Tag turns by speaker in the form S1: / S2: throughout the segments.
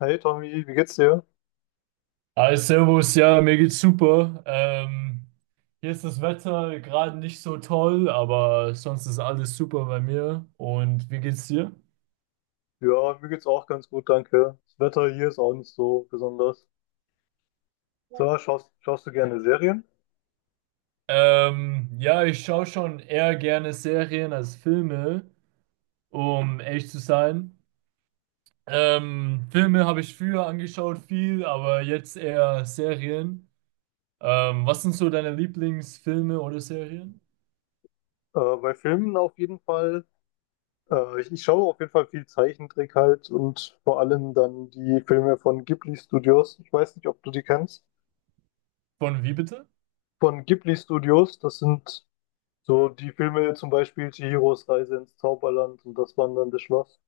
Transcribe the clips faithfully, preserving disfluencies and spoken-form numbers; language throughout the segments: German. S1: Hey Tommy, wie geht's dir?
S2: Hi, Servus, ja, mir geht's super. Ähm, hier ist das Wetter gerade nicht so toll, aber sonst ist alles super bei mir. Und wie geht's dir?
S1: Ja, mir geht's auch ganz gut, danke. Das Wetter hier ist auch nicht so besonders. So schaust, schaust du gerne Serien?
S2: Ähm, ja, ich schaue schon eher gerne Serien als Filme, um ehrlich zu sein. Ähm, Filme habe ich früher angeschaut viel, aber jetzt eher Serien. Ähm, was sind so deine Lieblingsfilme oder Serien?
S1: Äh, bei Filmen auf jeden Fall. Äh, ich, ich schaue auf jeden Fall viel Zeichentrick halt und vor allem dann die Filme von Ghibli Studios. Ich weiß nicht, ob du die kennst.
S2: Von wie bitte?
S1: Von Ghibli Studios, das sind so die Filme, zum Beispiel Chihiros Reise ins Zauberland und das Wandernde Schloss.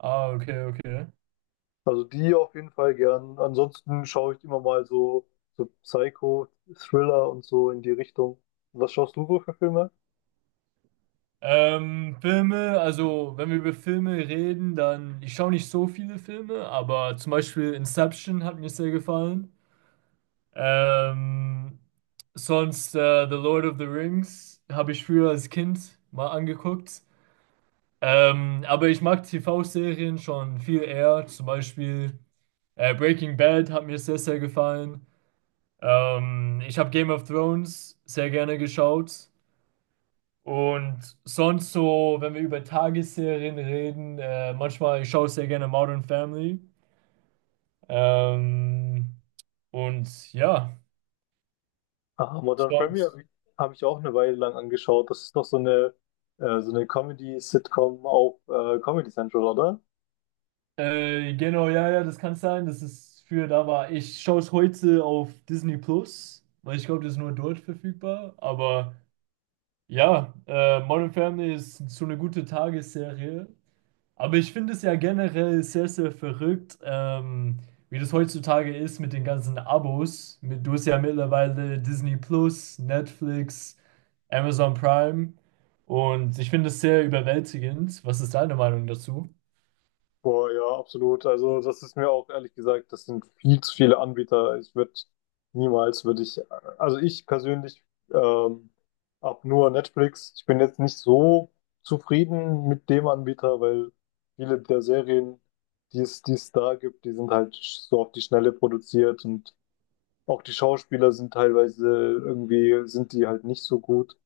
S2: Ah, okay, okay.
S1: Also die auf jeden Fall gern. Ansonsten schaue ich immer mal so, so Psycho, Thriller und so in die Richtung. Was schaust du so für Filme?
S2: Ähm, Filme, also wenn wir über Filme reden, dann ich schaue nicht so viele Filme, aber zum Beispiel Inception hat mir sehr gefallen. Ähm, Sonst äh, The Lord of the Rings habe ich früher als Kind mal angeguckt. Ähm, aber ich mag T V-Serien schon viel eher. Zum Beispiel äh, Breaking Bad hat mir sehr, sehr gefallen. Ähm, ich habe Game of Thrones sehr gerne geschaut. Und sonst so, wenn wir über Tagesserien reden, äh, manchmal, ich schaue sehr gerne Modern Family. Ähm, und ja,
S1: Ah, Modern Family
S2: sonst,
S1: habe ich, hab ich auch eine Weile lang angeschaut. Das ist doch so eine, äh, so eine Comedy-Sitcom auf äh, Comedy Central, oder?
S2: äh, genau, ja, ja, das kann sein, das ist für da war. Ich schaue es heute auf Disney Plus, weil ich glaube, das ist nur dort verfügbar. Aber ja, äh, Modern Family ist so eine gute Tagesserie. Aber ich finde es ja generell sehr, sehr verrückt, ähm, wie das heutzutage ist mit den ganzen Abos. Mit, du hast ja mittlerweile Disney Plus, Netflix, Amazon Prime. Und ich finde es sehr überwältigend. Was ist deine Meinung dazu?
S1: Boah, ja, absolut. Also, das ist mir auch ehrlich gesagt, das sind viel zu viele Anbieter. Ich würde niemals, würde ich, also ich persönlich ähm, habe nur Netflix. Ich bin jetzt nicht so zufrieden mit dem Anbieter, weil viele der Serien, die es, die es da gibt, die sind halt so auf die Schnelle produziert, und auch die Schauspieler sind teilweise irgendwie, sind die halt nicht so gut.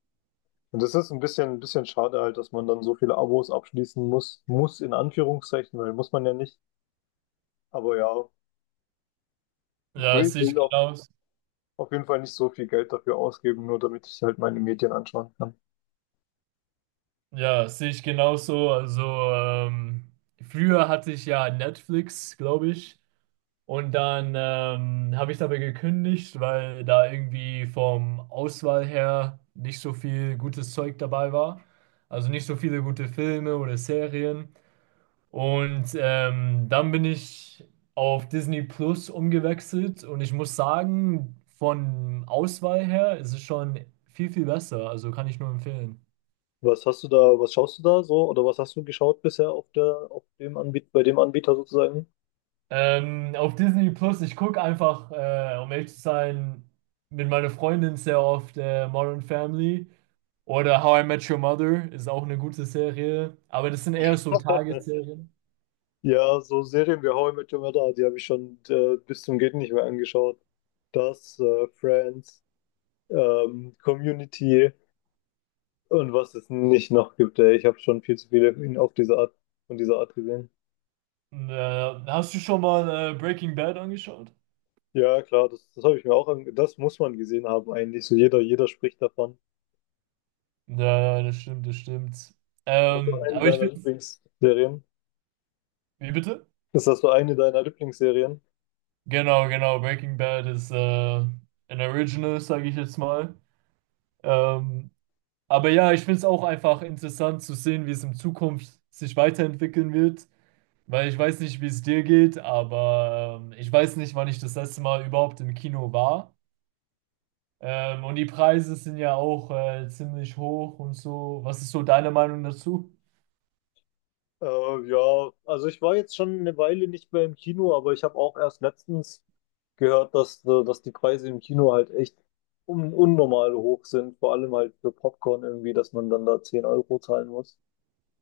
S1: Und das ist ein bisschen, ein bisschen schade halt, dass man dann so viele Abos abschließen muss, muss in Anführungszeichen, weil muss man ja nicht. Aber ja, ich
S2: Ja,
S1: will,
S2: das
S1: ich
S2: sehe ich
S1: will auch
S2: genauso.
S1: auf jeden Fall nicht so viel Geld dafür ausgeben, nur damit ich halt meine Medien anschauen kann.
S2: Ja, das sehe ich genauso. Also, ähm, früher hatte ich ja Netflix, glaube ich. Und dann ähm, habe ich dabei gekündigt, weil da irgendwie vom Auswahl her nicht so viel gutes Zeug dabei war. Also nicht so viele gute Filme oder Serien. Und ähm, dann bin ich auf Disney Plus umgewechselt und ich muss sagen, von Auswahl her ist es schon viel, viel besser. Also kann ich nur empfehlen.
S1: Was hast du da, was schaust du da so, oder was hast du geschaut bisher auf der, auf dem Anbieter, bei dem Anbieter sozusagen?
S2: Ähm, auf Disney Plus, ich gucke einfach, äh, um ehrlich zu sein, mit meiner Freundin sehr oft äh, Modern Family oder How I Met Your Mother ist auch eine gute Serie, aber das sind eher so Tagesserien.
S1: Ja, so Serien wie How I Met Your Mother, die habe ich schon äh, bis zum Geht nicht mehr angeschaut. Das, äh, Friends, ähm, Community und was es nicht noch gibt. Ey. Ich habe schon viel zu viele in- auf diese Art, von dieser Art gesehen.
S2: Und, äh, hast du schon mal äh, Breaking Bad angeschaut?
S1: Ja, klar, das, das habe ich mir auch ange Das muss man gesehen haben eigentlich. So jeder, jeder spricht davon.
S2: Ja, ja, das stimmt, das stimmt.
S1: Das war
S2: Ähm,
S1: eine
S2: aber ich
S1: deiner
S2: finde,
S1: Lieblingsserien.
S2: wie bitte?
S1: Ist das so eine deiner Lieblingsserien?
S2: Genau, genau, Breaking Bad ist äh, ein Original, sage ich jetzt mal. Ähm, Aber ja, ich finde es auch einfach interessant zu sehen, wie es in Zukunft sich weiterentwickeln wird, weil ich weiß nicht, wie es dir geht, aber ähm, ich weiß nicht, wann ich das letzte Mal überhaupt im Kino war. Ähm, und die Preise sind ja auch äh, ziemlich hoch und so. Was ist so deine Meinung dazu?
S1: Äh, ja, also ich war jetzt schon eine Weile nicht mehr im Kino, aber ich habe auch erst letztens gehört, dass, äh, dass die Preise im Kino halt echt un unnormal hoch sind. Vor allem halt für Popcorn irgendwie, dass man dann da zehn Euro zahlen muss.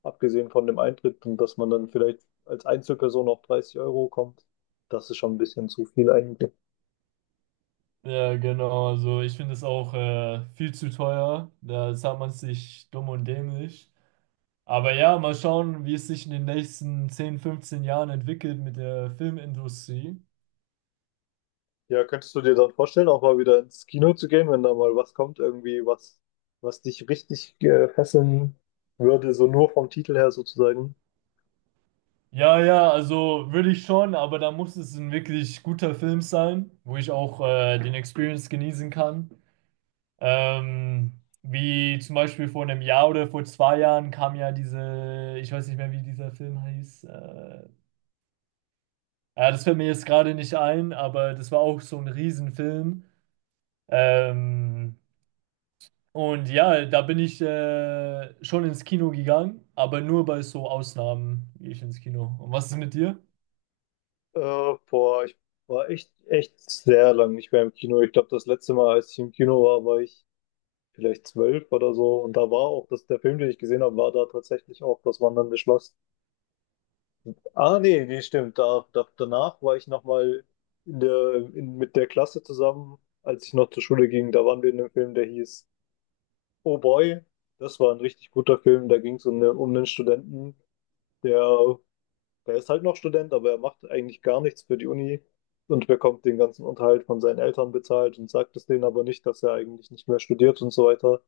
S1: Abgesehen von dem Eintritt, und dass man dann vielleicht als Einzelperson auf dreißig Euro kommt. Das ist schon ein bisschen zu viel eigentlich.
S2: Ja, genau. Also ich finde es auch äh, viel zu teuer. Da zahlt man sich dumm und dämlich. Aber ja, mal schauen, wie es sich in den nächsten zehn fünfzehn Jahren entwickelt mit der Filmindustrie.
S1: Ja, könntest du dir dann vorstellen, auch mal wieder ins Kino zu gehen, wenn da mal was kommt, irgendwie was, was dich richtig äh, fesseln würde, so nur vom Titel her sozusagen?
S2: Ja, ja, also würde ich schon, aber da muss es ein wirklich guter Film sein, wo ich auch äh, den Experience genießen kann. Ähm, wie zum Beispiel vor einem Jahr oder vor zwei Jahren kam ja diese, ich weiß nicht mehr, wie dieser Film hieß. Äh, ja, das fällt mir jetzt gerade nicht ein, aber das war auch so ein Riesenfilm. Ähm, und ja, da bin ich äh, schon ins Kino gegangen, aber nur bei so Ausnahmen gehe ich ins Kino. Und was ist mit dir?
S1: Äh, boah, ich war echt, echt sehr lang nicht mehr im Kino. Ich glaube, das letzte Mal, als ich im Kino war, war ich vielleicht zwölf oder so. Und da war auch das, der Film, den ich gesehen habe, war da tatsächlich auch das Wandernde Schloss. Ah, nee, nee, stimmt. Da, da, danach war ich nochmal in der, in, mit der Klasse zusammen, als ich noch zur Schule ging. Da waren wir in einem Film, der hieß. Oh Boy, das war ein richtig guter Film. Da ging es um, ne, um einen Studenten, der, der ist halt noch Student, aber er macht eigentlich gar nichts für die Uni und bekommt den ganzen Unterhalt von seinen Eltern bezahlt und sagt es denen aber nicht, dass er eigentlich nicht mehr studiert und so weiter.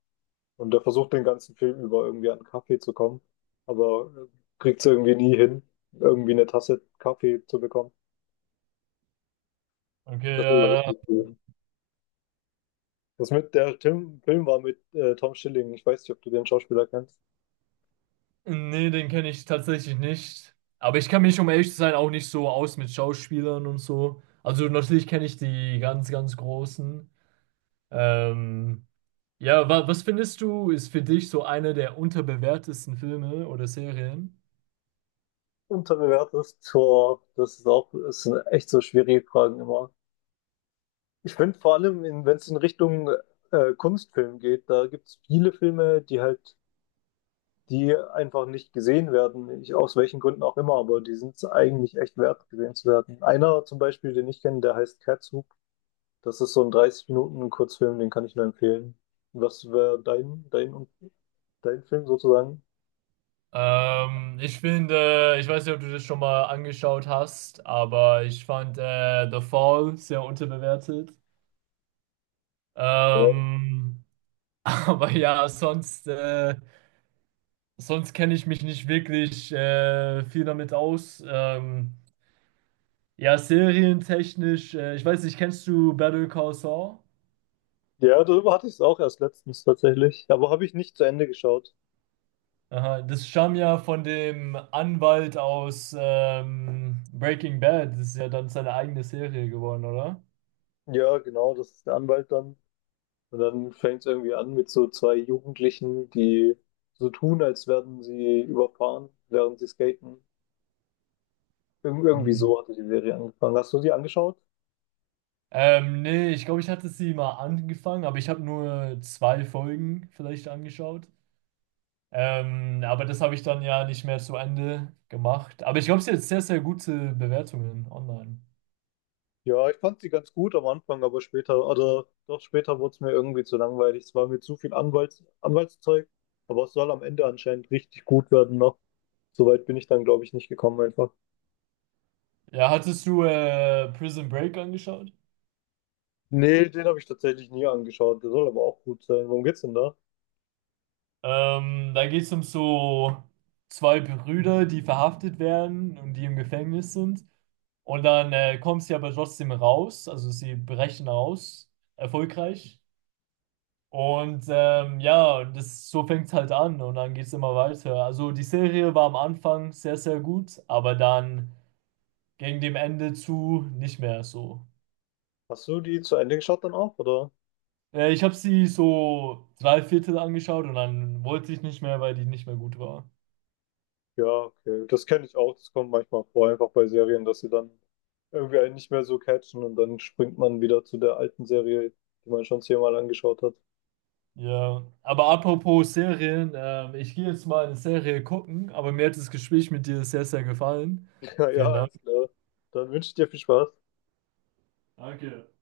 S1: Und er versucht den ganzen Film über irgendwie an Kaffee zu kommen, aber kriegt es irgendwie nie hin, irgendwie eine Tasse Kaffee zu bekommen. Das war
S2: Okay.
S1: richtig cool. Das mit der Tim Film war mit äh, Tom Schilling. Ich weiß nicht, ob du den Schauspieler kennst.
S2: Nee, den kenne ich tatsächlich nicht. Aber ich kann mich, um ehrlich zu sein, auch nicht so aus mit Schauspielern und so. Also natürlich kenne ich die ganz, ganz Großen. Ähm, ja, wa was findest du, ist für dich so einer der unterbewertesten Filme oder Serien?
S1: Unterbewertet, Tor, das ist auch, das sind echt so schwierige Fragen immer. Ich finde vor allem, wenn es in Richtung äh, Kunstfilm geht, da gibt es viele Filme, die halt, die einfach nicht gesehen werden, ich, aus welchen Gründen auch immer, aber die sind es eigentlich echt wert, gesehen zu werden. Einer zum Beispiel, den ich kenne, der heißt Catsup. Das ist so ein dreißig Minuten Kurzfilm, den kann ich nur empfehlen. Was wäre dein, dein, dein Film sozusagen?
S2: Ähm, ich finde, ich weiß nicht, ob du das schon mal angeschaut hast, aber ich fand äh, The Fall sehr unterbewertet. Ähm, aber ja, sonst. Äh, Sonst kenne ich mich nicht wirklich äh, viel damit aus. Ähm, ja, serientechnisch, äh, ich weiß nicht, kennst du Better Call Saul?
S1: Ja, darüber hatte ich es auch erst letztens tatsächlich, aber habe ich nicht zu Ende geschaut.
S2: Aha, das stammt ja von dem Anwalt aus ähm, Breaking Bad. Das ist ja dann seine eigene Serie geworden, oder?
S1: Ja, genau, das ist der Anwalt dann. Und dann fängt es irgendwie an mit so zwei Jugendlichen, die so tun, als werden sie überfahren, während sie skaten. Irg irgendwie
S2: Mhm.
S1: so hatte die Serie angefangen. Hast du sie angeschaut?
S2: Ähm, nee, ich glaube, ich hatte sie mal angefangen, aber ich habe nur zwei Folgen vielleicht angeschaut. Ähm, aber das habe ich dann ja nicht mehr zu Ende gemacht. Aber ich glaube, sie hat sehr, sehr gute Bewertungen online.
S1: Ja, ich fand sie ganz gut am Anfang, aber später, oder doch später wurde es mir irgendwie zu langweilig. Es war mir zu viel Anwalts Anwaltszeug, aber es soll am Ende anscheinend richtig gut werden noch. Soweit bin ich dann, glaube ich, nicht gekommen einfach.
S2: Ja, hattest du äh, Prison Break angeschaut?
S1: Nee, den habe ich tatsächlich nie angeschaut. Der soll aber auch gut sein. Worum geht's denn da?
S2: Ähm, da geht es um so zwei Brüder, die verhaftet werden und die im Gefängnis sind. Und dann äh, kommen sie aber trotzdem raus, also sie brechen raus, erfolgreich. Und ähm, ja, das, so fängt es halt an und dann geht es immer weiter. Also die Serie war am Anfang sehr, sehr gut, aber dann gegen dem Ende zu nicht mehr so.
S1: Hast du die zu Ende geschaut dann auch, oder?
S2: Äh, ich habe sie so drei Viertel angeschaut und dann wollte ich nicht mehr, weil die nicht mehr gut war.
S1: Ja, okay. Das kenne ich auch. Das kommt manchmal vor, einfach bei Serien, dass sie dann irgendwie einen nicht mehr so catchen, und dann springt man wieder zu der alten Serie, die man schon zehnmal angeschaut hat.
S2: Ja, aber apropos Serien, ähm, ich gehe jetzt mal eine Serie gucken, aber mir hat das Gespräch mit dir sehr, sehr gefallen.
S1: Ja, ja,
S2: Vielen Dank.
S1: alles klar. Dann wünsche ich dir viel Spaß.
S2: Danke.